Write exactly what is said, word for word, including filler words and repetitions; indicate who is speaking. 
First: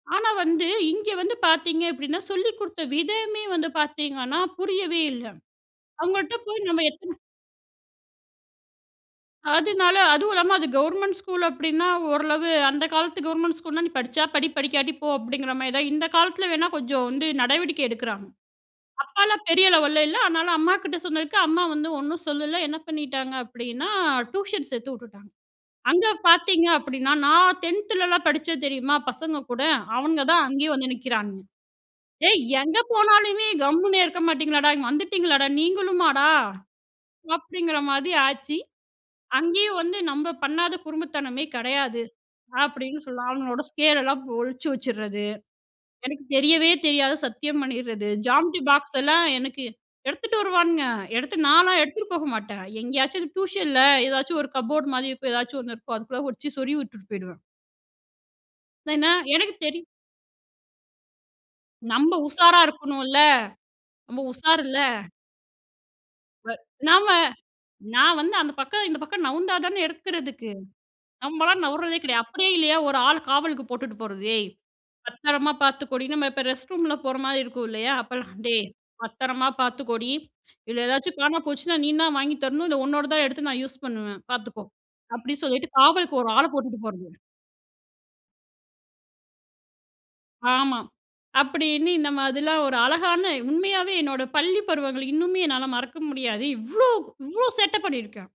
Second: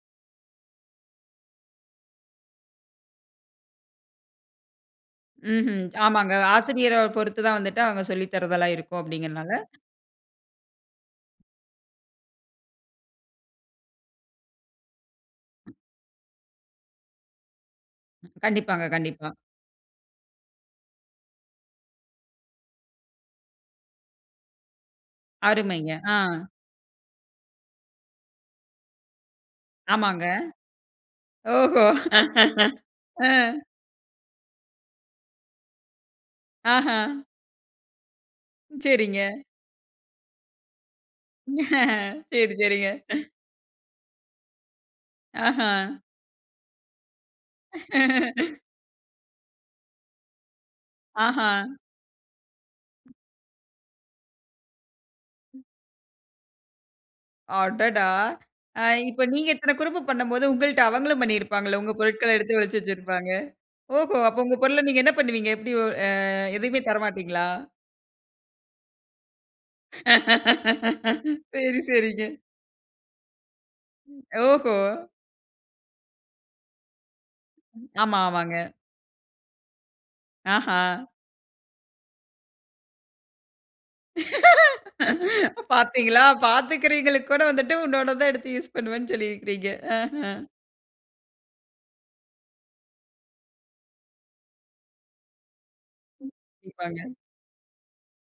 Speaker 1: ஆனா, வந்து இங்க வந்து பாத்தீங்க அப்டீன்னா, சொல்லிக் குடுத்த விதமே வந்து பாத்தீங்கன்னா, புரியவே இல்ல.
Speaker 2: ம்ஹும். ஆமாங்க.
Speaker 1: அவுங்கள்ட்ட போய் நம்ம
Speaker 2: ஆசிரியரப்
Speaker 1: எத்தன
Speaker 2: பொறுத்து தான் வந்துட்டு, அவுங்க சொல்லித் தரதெல்லாம் இருக்கும் அப்படிங்கிறனால
Speaker 1: அதுனால அதுவும் இல்லாம அது கவர்மெண்ட் ஸ்கூல் அப்டீன்னா, ஓரளவு அந்த காலத்து கவர்மெண்ட் ஸ்கூல்னா, "நீ படிச்சா படி படிக்காட்டி போ" அப்படிங்கிற மாரி தான். இந்த காலத்தில வேணா கொஞ்சம் வந்து நடவடிக்கை எடுக்குறாங்க.
Speaker 2: கண்டிப்பாங்க கண்டிப்பாக.
Speaker 1: அப்பாலாம பெரிய லெவல்ல இல்ல. அதனால, அம்மாகிட்ட சொன்னதுக்கு, அம்மா வந்து ஒண்ணும் சொல்லல. என்ன பண்ணிட்டாங்க அப்படின்னா, டியூஷன் சேத்து உட்டுட்டாங்க.
Speaker 2: அருமைங்க
Speaker 1: அங்க
Speaker 2: ஆ.
Speaker 1: பாத்தீங்க அப்படின்னா, நான் டென்த் துலலாம் படிச்சேன் தெரியுமா பசங்க கூட, அவன்ங்க
Speaker 2: ஆமாங்க.
Speaker 1: தான் அங்கேயேயும் வந்து நிக்குறானுங்க.
Speaker 2: ஓஹோ!
Speaker 1: 'ஏய் எங்க
Speaker 2: ஆ.
Speaker 1: போனாலுமே கம்முன்னே இருக்க மாட்டீங்களாடா? இங்க வந்துட்டீங்களாடா, நீங்களுமாடா?"
Speaker 2: ஆஹா.
Speaker 1: அப்படிங்கிற மாதி ஆச்சி.
Speaker 2: சரிங்க.
Speaker 1: அங்கேயும் வந்து நம்ப பண்ணாத குறும்புத்தனமே கெடையாது.
Speaker 2: செரி, செரிங்க.
Speaker 1: அப்படின்னு சொல்லலாம். அவனுகளோட ஸ்கேலெல்லாம் ஒழிச்சி வெச்சிட்றது.
Speaker 2: ஆஹா.
Speaker 1: "எனக்கு தெரியவே தெரியாது" சத்தியம் பண்ணிட்றது. ஜாம்மண்றி பாக்ஸ்லாம் எனக்கு எடுத்துட்டு வருவானுங்க. எடுத்து
Speaker 2: ஆஹா.
Speaker 1: நான்லாம் எடுத்துட்டு போக மாட்டேன். எங்கேயாச்சும் டியூஷன்ல, ஏதாச்சும் ஒரு கப்போர்டு மாரி இருக்கும். எதாச்சும் ஒண்ணு இருக்கும். அதுக்குள்ள ஒழிச்சி சொறிகி உட்டுட்டு போயிடுவேன்.
Speaker 2: அடடா! ஆ,
Speaker 1: ஏனா,
Speaker 2: இப்ப நீங்க
Speaker 1: எனக்கு
Speaker 2: இத்தன
Speaker 1: தெரியும்.
Speaker 2: குறும்பு பண்ணம்போது, உங்கள்ட அவங்களும் பண்ணியிருப்பாங்கல்ல! உங்க
Speaker 1: நம்ப
Speaker 2: பொருட்கள எடுத்து
Speaker 1: உஷாரா
Speaker 2: ஒழிச்சி
Speaker 1: இருக்கணும்ல,
Speaker 2: வெச்சிருப்பாங்க. ஓஹோ!
Speaker 1: நம்ப
Speaker 2: அப்ப உங்க
Speaker 1: உஷாருல்ல!
Speaker 2: பொருள நீங்க என்ன பண்ணுவீங்க? எப்டி ஆ,
Speaker 1: வ
Speaker 2: எதையுமே தர
Speaker 1: நாம
Speaker 2: மாட்டீங்களா?
Speaker 1: நான் வந்து அந்த பக்கம் இந்த பக்கம் நவுந்தா தான எடுக்கிறதுக்கு! நம்பலாம்
Speaker 2: சரி,
Speaker 1: நவுர்றதே
Speaker 2: சரிங்க.
Speaker 1: கெடையாது. அப்படியே இல்லையா, ஒரு ஆள் காவலுக்கு போட்டுட்டு
Speaker 2: ம்
Speaker 1: போறது. "ஏய்
Speaker 2: ஓஹோ!
Speaker 1: பத்திரமா பாத்துக்கோடி" நம்ம இப்போ ரெஸ்ட்ரூம்லாம் போற மாரி இருக்கும்
Speaker 2: ம்
Speaker 1: இல்லையா?
Speaker 2: ஆமா
Speaker 1: அப்போலாம்
Speaker 2: ஆமாங்க.
Speaker 1: "டேய் பத்திரமா பாத்துக்கோடி.
Speaker 2: ஆஹா.
Speaker 1: இதுல ஏதாச்சும் காணா போச்சுனா நீந்தான் வாங்கி தரணும். இல்ல உன்னோடது தான் எடுத்து நான் யூஸ் பண்ணுவேன். பாத்துக்கோ" அப்படி சொல்லிட்டு காவலுக்கு
Speaker 2: பார்த்தீங்களா,
Speaker 1: ஒரு ஆள போட்டுட்டு போறது.
Speaker 2: பார்த்துக்கிறவய்ங்களுக்கு கூட வந்துட்டு உன்னோட தான் எடுத்து யூசு பண்ணுவேன்னு சொல்லி இருக்கிறீங்க. அ,
Speaker 1: ஆமா, அப்படின்னு இந்த மாதிரிலாம் ஒரு அழகான உண்மையாவே என்னோட பள்ளி பருவங்கள் இன்னுமே என்னால மறக்க
Speaker 2: ம்
Speaker 1: முடியாது. இவ்வளோ
Speaker 2: கண்டிப்பாங்க.
Speaker 1: இவ்வளோ சேட்டப் பண்ணியிருக்கேன்.